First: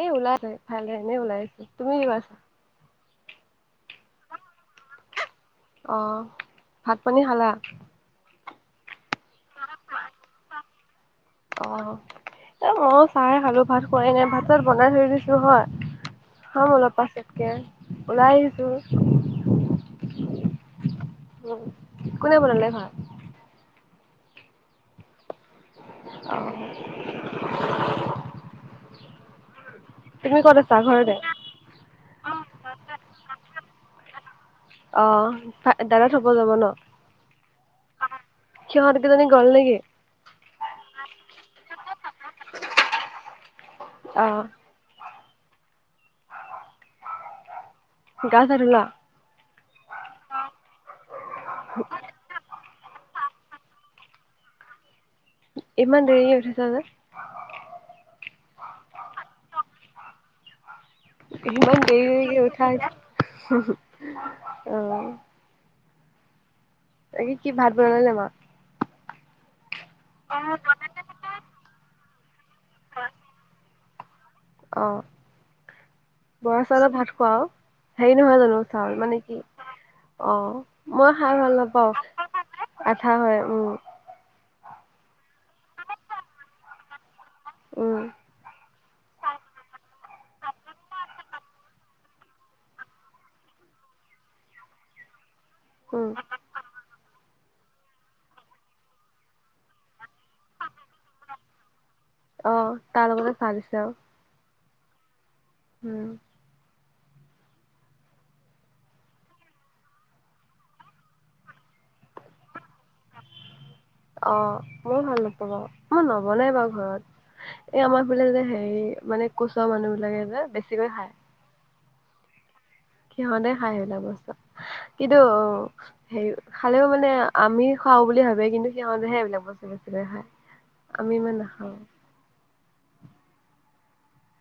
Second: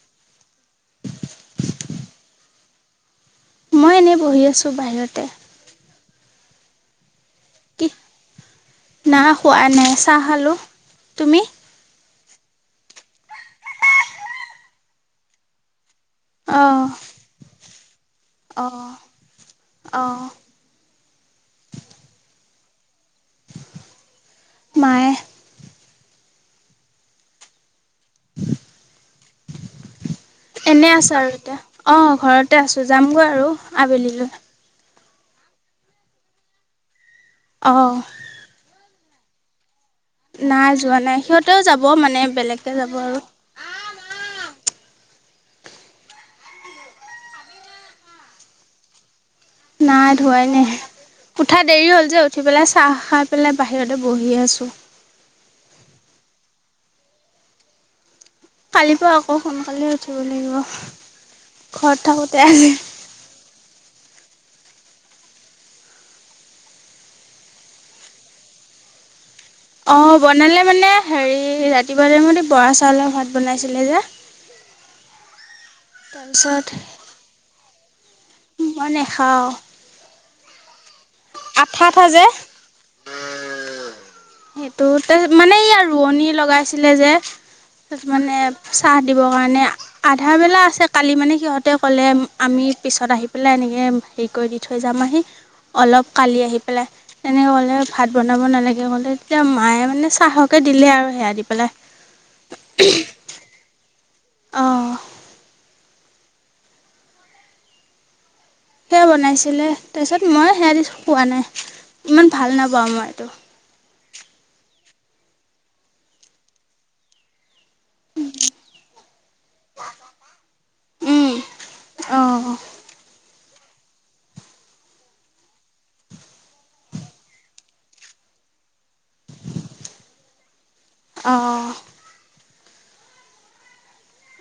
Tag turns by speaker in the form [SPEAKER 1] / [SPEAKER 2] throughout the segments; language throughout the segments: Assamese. [SPEAKER 1] এ ওলাইছে। ভালদৰে এনেই ওলাই আছে। তুমি কি কৰি আছা?
[SPEAKER 2] মই এনেই বহি আছোঁ বাহিৰতে।
[SPEAKER 1] অঁ। ভাত পানী খালা?
[SPEAKER 2] কি না খোৱা নাই। চাহ খালো, তুমি?
[SPEAKER 1] অ। এ মইয়ো চাহয়ে খালো, ভাত খোৱাই নাই। ভাত তাত বনাই থৈ দিছো নহয় খাম
[SPEAKER 2] অঁ
[SPEAKER 1] অলপ পাছত। কে, উলায় আহিছো।
[SPEAKER 2] অঁ অঁ
[SPEAKER 1] উম, কোনে বনালে বনালে ভাত?
[SPEAKER 2] মায়ে।
[SPEAKER 1] অহ। তুমি ক'ত আছা
[SPEAKER 2] এনে
[SPEAKER 1] ঘৰতে
[SPEAKER 2] আছো আৰু এতিয়া। অ ঘৰতে আছো যামগৈ আৰু আবেলিলৈ।
[SPEAKER 1] অ দাদা থ'ব যাব ন?
[SPEAKER 2] অঁ।
[SPEAKER 1] সিহঁত কেইজনী গ'ল নেকি?
[SPEAKER 2] নাই যোৱা নাই। সিহঁতেও যাব মানে বেলেগকে যাব আৰু।
[SPEAKER 1] অ। গা-চা ধোৱা?
[SPEAKER 2] নাই ধোৱাই নাই। ওঠা দেৰি হ'ল যে, উঠি পেলাই চাহ খা পেলাই বাহিৰতে বহি আছোঁ।
[SPEAKER 1] ইমান দেৰি লে উঠিছা যে?
[SPEAKER 2] কালিৰ পৰা আকৌ সোনকালে উঠিব লাগিব।
[SPEAKER 1] সিমান
[SPEAKER 2] ঘৰত থাকোঁতে
[SPEAKER 1] দেৰি
[SPEAKER 2] আজি
[SPEAKER 1] উঠাই [inaudible] অঁহ। তাকে কি ভাত বনালে বাও।
[SPEAKER 2] অঁ বনালে মানে হেৰি ৰাতিপুৱাতে মানে বৰা চাউলৰ ভাত বনাইছিলে যে।
[SPEAKER 1] অঁ, বৰা
[SPEAKER 2] তাৰপিছত
[SPEAKER 1] চাউলৰ ভাত খোৱা আও? হেৰি নহয় জানো
[SPEAKER 2] মই
[SPEAKER 1] চাউল মানে কি
[SPEAKER 2] নেখাওঁ।
[SPEAKER 1] অঁ মই খায় ভাল
[SPEAKER 2] আঠা আঠা যে
[SPEAKER 1] নাপাওঁ। আঠা হয় উম।
[SPEAKER 2] সেইটোতে মানে ইয়াৰ ৰোৱনী লগাইছিলে যে তাত
[SPEAKER 1] উম
[SPEAKER 2] মানে চাহ দিব কাৰণে আধা বেলা আছে, কালি মানে সিহঁতে ক'লে আমি পিছত আহি পেলাই এনেকে হেৰি কৰি দি থৈ যাম আহি। অলপ
[SPEAKER 1] উম
[SPEAKER 2] কালি আহি পেলাই তেনেকে কলে ভাত বনাব নালাগে কলে। এতিয়া মায়ে মানে চাহকে দিলে আৰু সেয়া দি পেলাই।
[SPEAKER 1] অঁ তাৰ লগতে চাহ দিছে আও।
[SPEAKER 2] অঁহ।
[SPEAKER 1] উম।
[SPEAKER 2] সেয়া বনাইছিলে, তাৰপিছত, মই সেয়া দি খোৱা নাই ইমান ভাল নাপাওঁ মই এইটো।
[SPEAKER 1] অঁ মইও ভাল নাপাওঁ বাও, মই নবনাই বাও ঘৰত। এই আমাৰ ফালে যে, হেৰি মানে কোচৰ মানুহ বিলাকে যে বেছিকৈ খায়।
[SPEAKER 2] উম অঁ।
[SPEAKER 1] সিহঁতে খায় সেইবিলাক বস্তু, কিন্তু হেৰি খালেও মানে আমি খাওঁ বুলি ভাবে, কিন্তু সিহঁতেহে এইবিলাক বস্তু বেছিকে খায়। আমি ইমান
[SPEAKER 2] অঁ
[SPEAKER 1] নাখাওঁ।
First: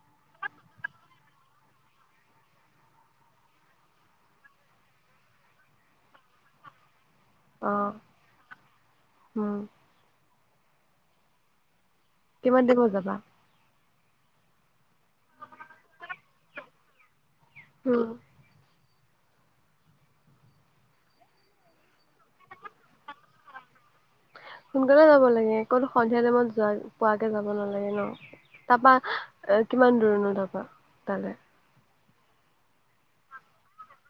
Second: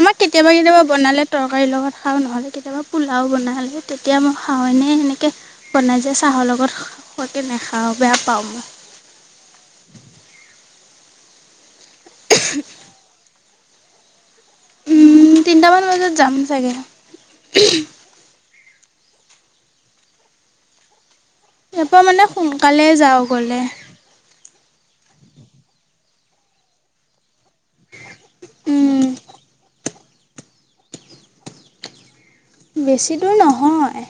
[SPEAKER 2] আমাৰ কেতিয়াবা, কেতিয়াবা বনালে তৰকাৰীৰ লগত খাওঁ, নহ'লে কেতিয়াবা পোলাও বনালে। তেতিয়া মই খাওঁ, এনেই এনেকে বনাই যে চাহৰ লগত খোৱাকে
[SPEAKER 1] অ
[SPEAKER 2] নেখাওঁ বেয়া পাওঁ মই।
[SPEAKER 1] উম। কিমান টাইমত যাবা?
[SPEAKER 2] উম, তিনিটামান বজাত যাম চাগে।
[SPEAKER 1] উম।
[SPEAKER 2] ইয়াৰপৰা মানে, সোনকালে যাওঁ গ'লে।
[SPEAKER 1] সোনকালে যাব লাগে, কত সন্ধিয়া টাইমত যোৱাৰ পোৱাকে যাব নালাগে ন, তাৰাপা কিমান দূৰণো তাৰাপা তালৈ?
[SPEAKER 2] বেছি দূৰ নহয়,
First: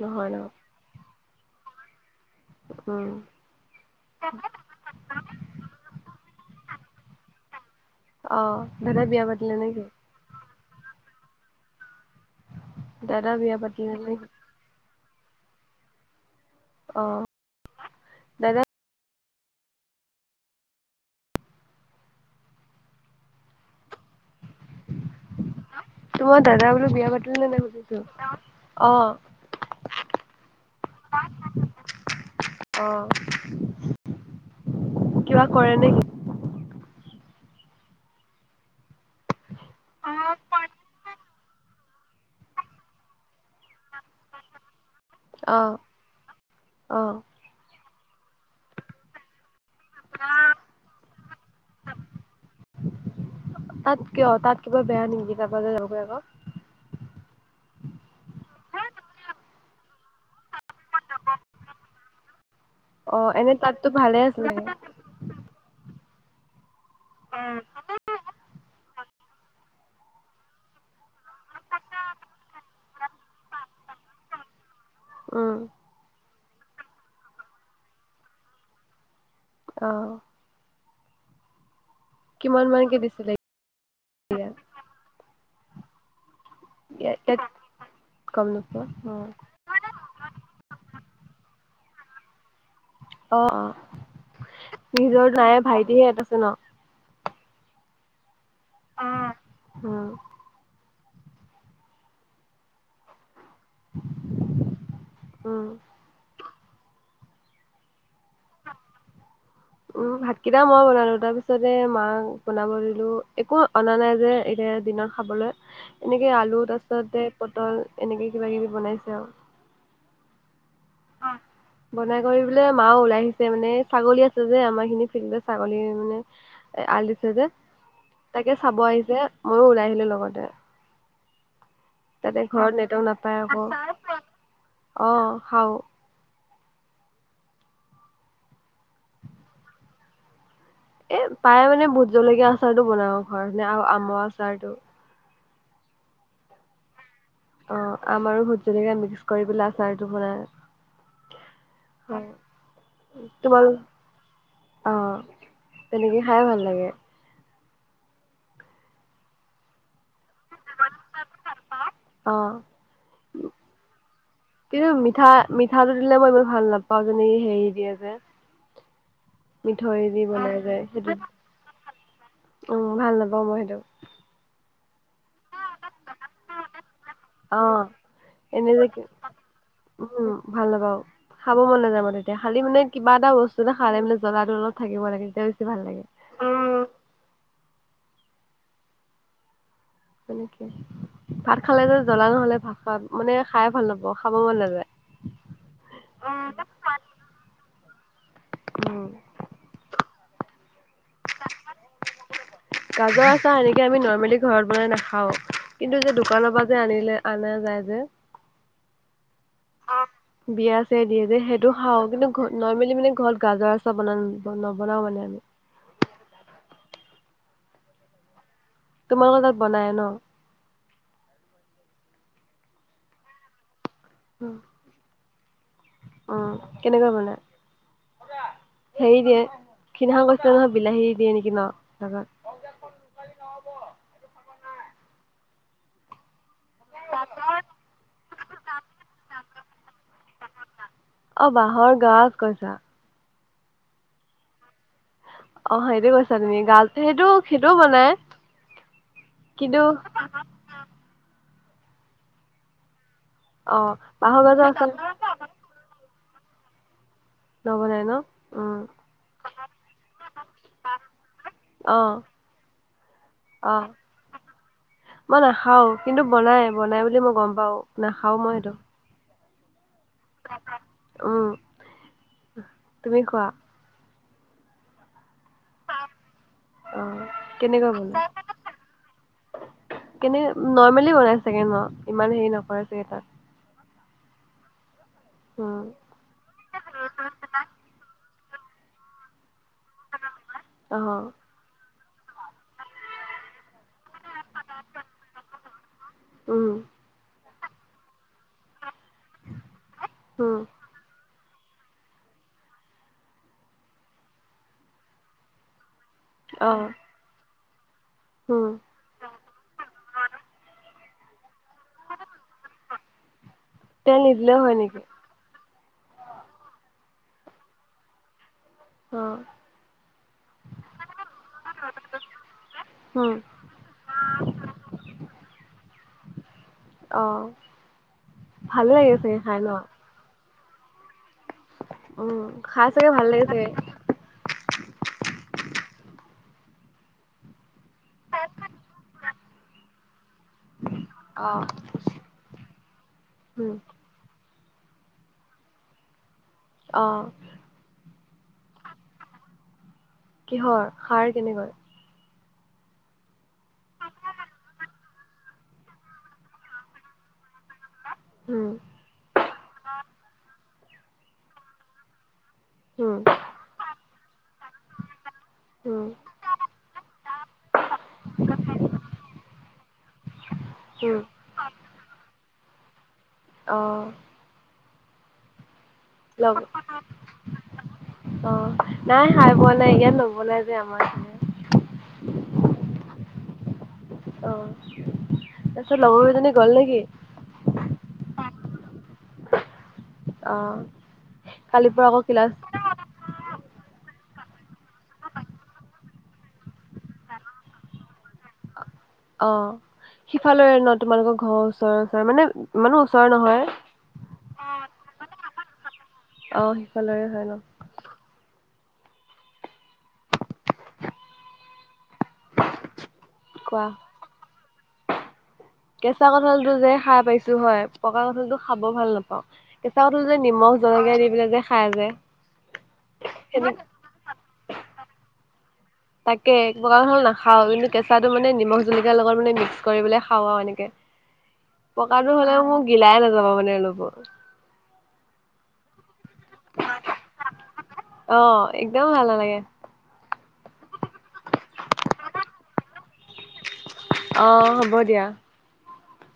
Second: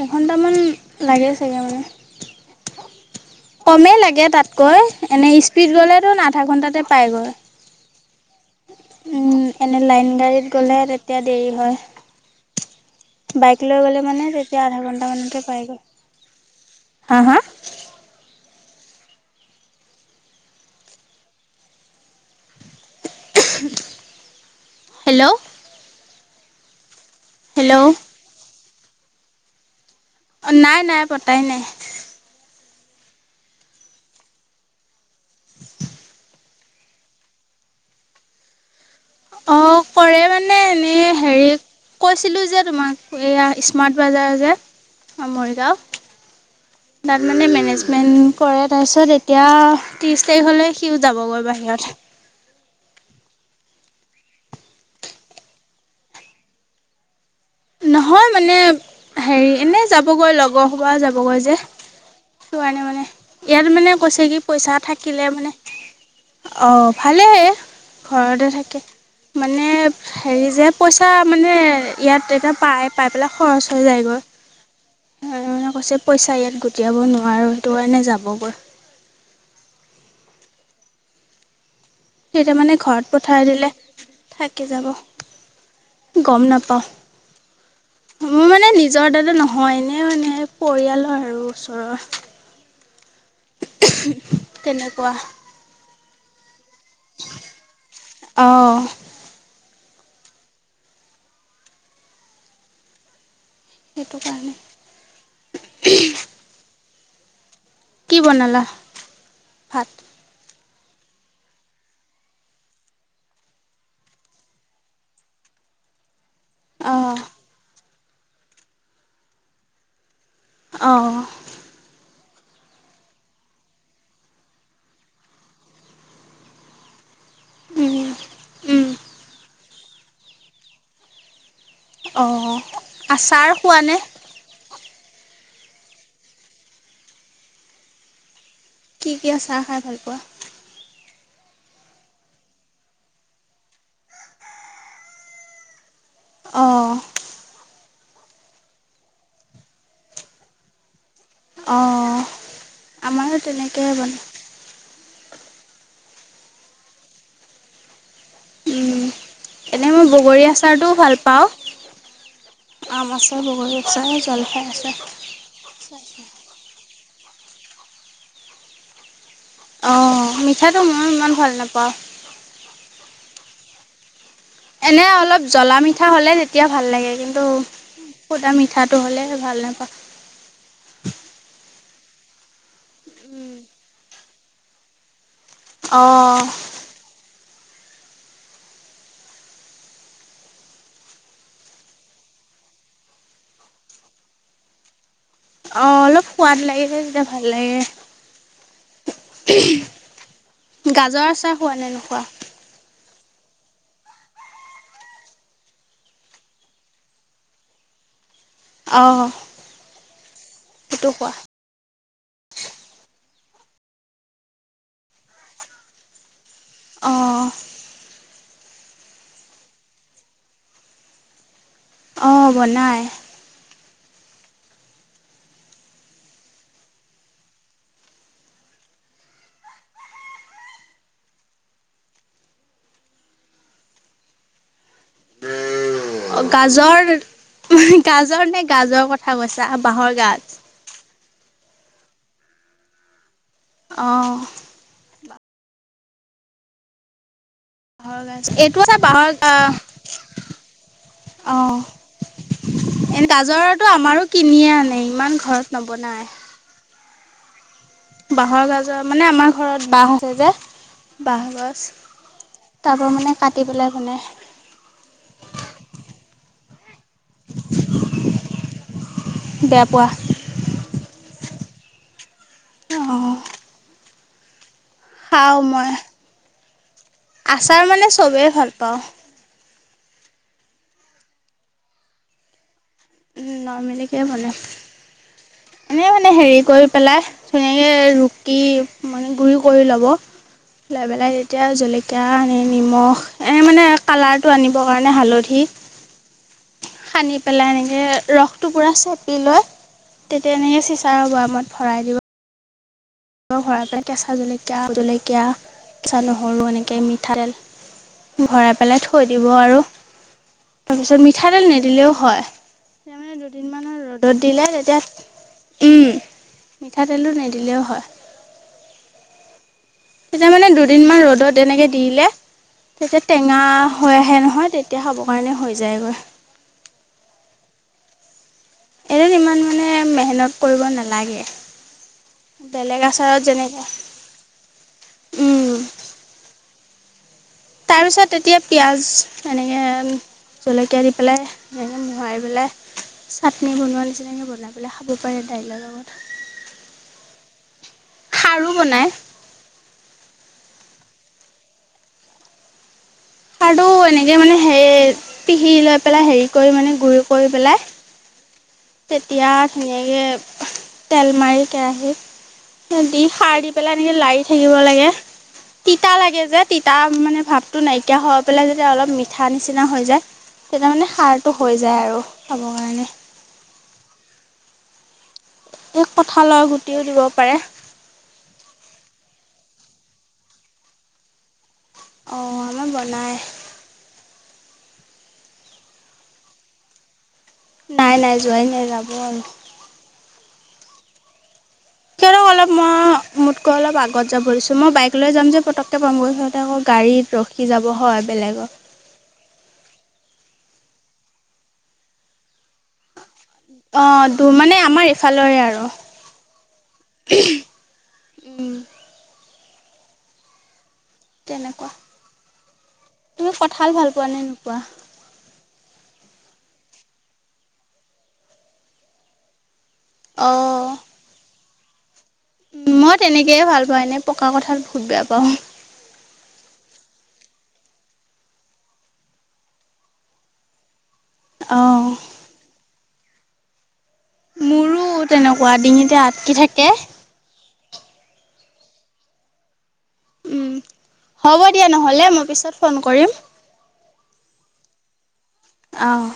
[SPEAKER 1] নহয় ন
[SPEAKER 2] এঘণ্টামান লাগে চাগে মানে।
[SPEAKER 1] উম।
[SPEAKER 2] কমেই লাগে তাত কৈ, এনেই স্পীড গলে তোন আধা ঘণ্টাতে পাইগৈ।
[SPEAKER 1] অঁ দাদাই বিয়া পাতিলে নেকি?
[SPEAKER 2] এন গাড়ীত গ'লে তেতিয়া দেৰি হয়।
[SPEAKER 1] দাদা বিয়া
[SPEAKER 2] বাইক লৈ
[SPEAKER 1] পাতিলে
[SPEAKER 2] গ'লে মানে
[SPEAKER 1] নেকি?
[SPEAKER 2] তেতিয়া, আধা ঘণ্টামানতে পাইগৈ।
[SPEAKER 1] অ
[SPEAKER 2] হা, হা?
[SPEAKER 1] দাদা
[SPEAKER 2] হেল্ল।
[SPEAKER 1] তোমই দাদা বোলো বিয়া পাতিলে নে নাই
[SPEAKER 2] হেল্ল'
[SPEAKER 1] সুধিছো। অঁ।
[SPEAKER 2] অ নাই, নাই পতাই নাই।
[SPEAKER 1] অঁ, কিবা কৰে নেকি?
[SPEAKER 2] অ কৰে মানে এনেই হেৰি কৈছিলো, যে তোমাক এইয়া ইছ মঠ বজাৰ যে, অঁ
[SPEAKER 1] অ
[SPEAKER 2] মৰিগাঁও
[SPEAKER 1] অ
[SPEAKER 2] তাত মানে মেনেজ- প্লেন কৰে তাৰপিছত এতিয়া ত্ৰিছ তাৰিখ হ'লে সিওঁ যাবগৈ বাহিৰত।
[SPEAKER 1] তাত কিয়? তাত কিবা বেয়া নেকি? তাৰপা যে যাওঁগে আকৌ?
[SPEAKER 2] নহয় মানে হেৰি, এনেই যাবগৈ লগৰ সোপা যাবগৈ যে। চোৱা নাই মানে।
[SPEAKER 1] অ এনে
[SPEAKER 2] এইয়াত
[SPEAKER 1] তাততো
[SPEAKER 2] মানে
[SPEAKER 1] ভালে
[SPEAKER 2] কৈছে কি
[SPEAKER 1] আছিলে
[SPEAKER 2] পইচা থাকিলে মানে, অ' ভালেই।
[SPEAKER 1] অঁ'
[SPEAKER 2] ঘৰতে থাকে। মানে হেৰি যে পইচা মানে ইয়াত এটা- পাই পাই পেলাই খৰচ হৈ যায়গৈ।
[SPEAKER 1] উম
[SPEAKER 2] মানুহজনে কৈছে পইচা ইয়াত গোটিয়াব নোৱাৰোঁ। সেইটো কাৰণে যাবগৈ।
[SPEAKER 1] অ'।
[SPEAKER 2] তেতিয়া
[SPEAKER 1] কিমান
[SPEAKER 2] মানে
[SPEAKER 1] মানকে
[SPEAKER 2] ঘৰত
[SPEAKER 1] দিছিলে
[SPEAKER 2] পঠাই দিলে
[SPEAKER 1] ইয়াত?
[SPEAKER 2] থাকি যাব। গম নাপ- পাওঁ,
[SPEAKER 1] ইয়াত কম
[SPEAKER 2] মোৰ মানে
[SPEAKER 1] নোপোৱা
[SPEAKER 2] নিজৰ
[SPEAKER 1] অ।
[SPEAKER 2] দাদা নহ- হয় এনেই মানে পৰিয়ালৰ আৰু ওচৰৰ।
[SPEAKER 1] অঁ অঁ
[SPEAKER 2] তেনেকুৱা
[SPEAKER 1] নিজৰ নায়ে ভাইটিহে এটা আছে ন।
[SPEAKER 2] অঁ'
[SPEAKER 1] অঁ' হুম।
[SPEAKER 2] সেইটো কাৰণে।
[SPEAKER 1] উম'
[SPEAKER 2] কি বনালা ভাত?
[SPEAKER 1] উম ভাতকেইটা মই বনালো, তাৰ পিছতে মাক বনাব দিলো একো অনা নাই যে এতিয়া দিনত- খাবলৈ, এনেকে আলু তাৰ
[SPEAKER 2] অঁ
[SPEAKER 1] পিছতে পটল এনেকে কিবা কিবি বনাইছে আৰু।
[SPEAKER 2] অঁ অঁ।
[SPEAKER 1] বনাই কৰি পেলে মাও ওলাই আহিছে মানে, ছাগলী আছে যে আমাৰ খিনি ফিল্ডত ছাগলী মানে- এ আল দিছে যে, তাকে চাব আহিছে ময়ো ওলাই আহিলো লগতে। তাতে
[SPEAKER 2] অঁ
[SPEAKER 1] ঘৰত নেতৱৰ্ক নাপায়
[SPEAKER 2] আচাৰ খোৱানে
[SPEAKER 1] আকৌ, অঁ খাওঁ।
[SPEAKER 2] কি কি আচাৰ খাই ভাল পোৱা?
[SPEAKER 1] এ প্ৰায়ে মানে ভোত জলকীয়া আচাৰটো বনাও ঘৰতে আৰু আমৰ আচাৰটো।
[SPEAKER 2] অঁ'
[SPEAKER 1] অঁ আমা আৰু ভোত জলকীয়া মিক্স কৰি পেলাই আচাৰটো বনাই।
[SPEAKER 2] অঁ
[SPEAKER 1] হয়।
[SPEAKER 2] আমাৰো তেনেকে বনাই।
[SPEAKER 1] অঁ তেনেকে খাইয়ে ভাল লাগে।
[SPEAKER 2] উম' এনেই মই ব- বগৰী আচাৰটোও ভাল পাওঁ,
[SPEAKER 1] অ'।
[SPEAKER 2] আম আচাৰ বগৰী আচাৰ জলফাই
[SPEAKER 1] কিন্তু
[SPEAKER 2] আচাৰ।
[SPEAKER 1] মিঠা মিঠাটো দিলে মই ইমান ভাল নাপাওঁ, যেনেকি হেৰি দিয়ে যে- মিঠৈ দি
[SPEAKER 2] অঁ
[SPEAKER 1] বনাই যে
[SPEAKER 2] মিঠাটো মইয়ো
[SPEAKER 1] সেইটো
[SPEAKER 2] ইমান ভাল নাপাওঁ।
[SPEAKER 1] উম' ভাল নাপাওঁ মই সেইটো।
[SPEAKER 2] এনেই অলপ- জ্বলা মিঠা হ'লে তেতিয়া ভাল লাগে, কিন্তু
[SPEAKER 1] অ'।
[SPEAKER 2] সুদা
[SPEAKER 1] এনে
[SPEAKER 2] মিঠাটো
[SPEAKER 1] যে
[SPEAKER 2] হ'লে ভাল নাপাওঁ।
[SPEAKER 1] উম' ভাল নাপাওঁ। খাব মন নাযাব তেতিয়া, খালি মানে কিবা এটা বস্তুতে খালে মানে জ্বলাটো অলপ থাকিব লাগে তেতিয়া বে-
[SPEAKER 2] অঁ'।
[SPEAKER 1] তেনেকে, ভাত খালে যে জ্বলা নহলে ভাত খাত মানে খাই ভাল নাপাওঁ খাব মন নাযায়।
[SPEAKER 2] অঁ অলপ সোৱাদ লাগিলে তেতিয়া ভাল লাগে।
[SPEAKER 1] উম'
[SPEAKER 2] গাজৰ আচাৰ খোৱা নে নোখোৱা?
[SPEAKER 1] গাজৰ আচাৰ এনেকে আমি নৰ্মেলি ঘৰত বনাই নাখাওঁ কিন্তু যে দোকানৰ পৰা যে আনিলে আনা যায় যে
[SPEAKER 2] অ'
[SPEAKER 1] বিয়া চিয়াই দিয়ে যে হেইট টো খাও কিন্তু ঘ নৰ্মেলি মানে ঘৰত গাজৰ আচাৰ বন নবনাও মানে আমি
[SPEAKER 2] অ'
[SPEAKER 1] তোমালোকৰ তাত বনাই ন
[SPEAKER 2] অ' বনায়
[SPEAKER 1] অ' কেনেকুৱা বনায় হেৰি দিয়ে সিদনাখন কৈছে নহয় বিলাহী দিয়ে নেকি ন গাজৰত
[SPEAKER 2] অ গাজৰ গাজৰ নে গাজৰ কথা কৈছা বাঁহৰ গাজ
[SPEAKER 1] অ বাঁহৰ গাজ কৈছা
[SPEAKER 2] অ'
[SPEAKER 1] অ' সেইটো কৈছা তুমি গাজ সেইটো সেইটোও বনাই
[SPEAKER 2] বাঁহৰ গাজ এইটো এটা বাঁহৰ গা
[SPEAKER 1] কিন্তু
[SPEAKER 2] অ' এনে
[SPEAKER 1] অ
[SPEAKER 2] গাজৰৰটো আমাৰো
[SPEAKER 1] বাঁহৰ গাজৰ
[SPEAKER 2] কিনিয়ে
[SPEAKER 1] আছে
[SPEAKER 2] আনে ইমান ঘৰত নবনায়।
[SPEAKER 1] নবনায় ন।
[SPEAKER 2] বাঁহৰ
[SPEAKER 1] উম
[SPEAKER 2] গাজৰ মানে, আমাৰ ঘৰত বাঁহ আছে যে, বাঁহগছ
[SPEAKER 1] অ
[SPEAKER 2] তাৰ পৰা মানে কাটি
[SPEAKER 1] অ
[SPEAKER 2] পেলাই বনায়।
[SPEAKER 1] মই নাখাওঁ, কিন্তু বনায়, বনায় বুলি মই গম পাওঁ, নাখাওঁ মই সেইটো।
[SPEAKER 2] বেয়া পোৱা?
[SPEAKER 1] উম, তুমি
[SPEAKER 2] অঁ।
[SPEAKER 1] খোৱা?
[SPEAKER 2] খাওঁ মই।
[SPEAKER 1] অ',
[SPEAKER 2] আচাৰ
[SPEAKER 1] কেনেকৈ
[SPEAKER 2] মানে চবেই
[SPEAKER 1] বনায়?
[SPEAKER 2] ভাল পাওঁ
[SPEAKER 1] কেনে, নৰ্মেলি বনায় চাগে ন, ইমান হেৰি নকৰে চাগে তাত?
[SPEAKER 2] উম, নৰ্মেলিকৈ বনায়।
[SPEAKER 1] উম
[SPEAKER 2] এনে মানে, হেৰি কৰি পেলাই, ধুনীয়াকে ৰুকি মানে, গুৰি কৰি ল'ব। লৈ
[SPEAKER 1] অহ
[SPEAKER 2] পেলাই তেতিয়া জলকীয়া, নিমখ, এ মানে, কালাৰটো আনিবৰ কাৰণে হালধি [inaudible]
[SPEAKER 1] উম।
[SPEAKER 2] সানি পেলাই এনেকে, ৰসটো পূৰা চেপি লয়,
[SPEAKER 1] উম
[SPEAKER 2] তেতিয়া এনেকে চিচাৰৰ বৈয়ামত ভৰাই দিয়ে। ভৰাই পেলাই, কেচা জলকীয়া, [unintelligible] জলকীয়া, কেঁচা নহৰু,
[SPEAKER 1] অ
[SPEAKER 2] এনেকে মিঠাতেল।
[SPEAKER 1] উম
[SPEAKER 2] ভৰাই পেলাই থ থৈ দিব আৰু, তাৰপিছত মিঠাতেল নিদিলেও হয় দুদিনমানৰ
[SPEAKER 1] তেল
[SPEAKER 2] ৰ'দত
[SPEAKER 1] নিদিলেও
[SPEAKER 2] দিলে
[SPEAKER 1] হয় নেকি
[SPEAKER 2] তেতিয়া, উম মিঠাতেলটো নিদিলেও হয়।
[SPEAKER 1] অ'।
[SPEAKER 2] তেতিয়া মানে, দুদিনমান ৰ'দত এনেকে দিলে, তেতিয়া
[SPEAKER 1] উম
[SPEAKER 2] টেঙা হৈ আহে নহয়, তেতিয়া খাবৰ কাৰণে হৈ যায়গৈ।
[SPEAKER 1] অ'। ভালে লাগে
[SPEAKER 2] এনে
[SPEAKER 1] চাগে খাই
[SPEAKER 2] ইমান
[SPEAKER 1] ন
[SPEAKER 2] মানে, মেহনত কৰিব নালাগে।
[SPEAKER 1] উম খাই
[SPEAKER 2] বেলেগ
[SPEAKER 1] চাগে ভাল লাগে
[SPEAKER 2] আচাৰত
[SPEAKER 1] চাগে
[SPEAKER 2] যেনেকে তাৰপিছত তেতিয়া পিঁয়াজ এনেকে জলকীয়া দি পেলাই
[SPEAKER 1] অ
[SPEAKER 2] এনেই মোহাৰি পেলাই
[SPEAKER 1] উম
[SPEAKER 2] চাটনি বনোৱাৰ নিচিনাকে বনাই। বোলে খাব পাৰে দাইলৰ লগত।
[SPEAKER 1] অঁ'।
[SPEAKER 2] খাৰ ও বনাই।
[SPEAKER 1] কিহৰ খাৰ কেনেকৈ?
[SPEAKER 2] খাৰটো এনেকে মানে হেই পিহি লৈ পেলাই হেৰি কৰি মানে গুডি কৰি পেলাই।
[SPEAKER 1] উম
[SPEAKER 2] তেতিয়া ধুনীয়াকে, তেল মাৰি কেৰাহিত তেল
[SPEAKER 1] উম
[SPEAKER 2] দি খাৰ দি- পেলাই এনেকে লাৰি থাকিব লাগে।
[SPEAKER 1] উম
[SPEAKER 2] তিতা লাগে যে, তিতা মানে ভাৱটো নাইকিয়া হৈ পেলাই যেতিয়া অলপ মিঠা নিচিনা হৈ যায়। তেতিয়া মানে,
[SPEAKER 1] উম
[SPEAKER 2] খাৰটো হৈ যায় আৰু খাব কাৰণে।
[SPEAKER 1] অঁ'
[SPEAKER 2] এই
[SPEAKER 1] লগ
[SPEAKER 2] কঠালৰ গুটিও দিব পাৰে।
[SPEAKER 1] অঁ, নাই খাই পোৱা নাই, ইয়াত নবনাই যে আমাৰ এইফালে।
[SPEAKER 2] অঁ, আমাৰ বনাই।
[SPEAKER 1] অঁ' তাপিছত লগৰগিজনী গ'ল নে কি?
[SPEAKER 2] নাই নাই যোৱাই নাই, যাব আৰু।
[SPEAKER 1] অঁ'। কালিৰ পৰা আকৌ-
[SPEAKER 2] তেহেঁতক
[SPEAKER 1] ক্লাছ
[SPEAKER 2] অলপ ম- মোতকৈ অলপ আগত যাব দিছোঁ, মই বাইক লৈ যাম যে পটককৈ পামগৈ, সিহঁতে আকৌ গাড়ীত ৰখি যাব হয় বেলেগৰ।
[SPEAKER 1] অঁ' সিফালৰে ন' তোমালোকৰ ঘৰৰ ওচৰে ওচৰে মানে, ইমানো ওচৰ নহয়।
[SPEAKER 2] অঁ' দূৰ মানে আমাৰ এইফালৰে আৰু।
[SPEAKER 1] অঁ, সেইফালৰে হয় ন'।
[SPEAKER 2] উম'। কেনেকুৱা? তুমি
[SPEAKER 1] কোৱা
[SPEAKER 2] কঠাল ভাল পোৱা নে নোপোৱা?
[SPEAKER 1] কেঁচা কঁঠালটো যে খাই পাইছো হয়, পকা কঠাল টো খাব ভাল নাপাওঁ। কেঁচা কঠালটো যে নিমখ
[SPEAKER 2] অঁ
[SPEAKER 1] জলকীয়া দি পেলাই যে খাই যে।
[SPEAKER 2] উম' মই তেনেকেই
[SPEAKER 1] সেইটো
[SPEAKER 2] ভাল পাওঁ, এনেই পকা কঠাল বহুত বেয়া পাওঁ।
[SPEAKER 1] তাকে, পকা কঠাল নাখাওঁ, যোনটো কেঁচাটো মানে নিমখ জলকীয়াৰ লগত মানে মিক্স কৰি পেলাই খাওঁ আৰু এনেকে।
[SPEAKER 2] অঁ
[SPEAKER 1] পকাটো হ'লে মোক গিলাই নাযাব মানে অলপো।
[SPEAKER 2] মোৰো তেনেকুৱা, ডিঙিতে আটকি থাকে।
[SPEAKER 1] অঁ' একদম ভাল নালাগে।
[SPEAKER 2] উম' হ'ব দিয়া নহ'লে, মই পিছত ফন কৰিম।
[SPEAKER 1] অঁ' হ'ব দিয়া।
[SPEAKER 2] অঁ'।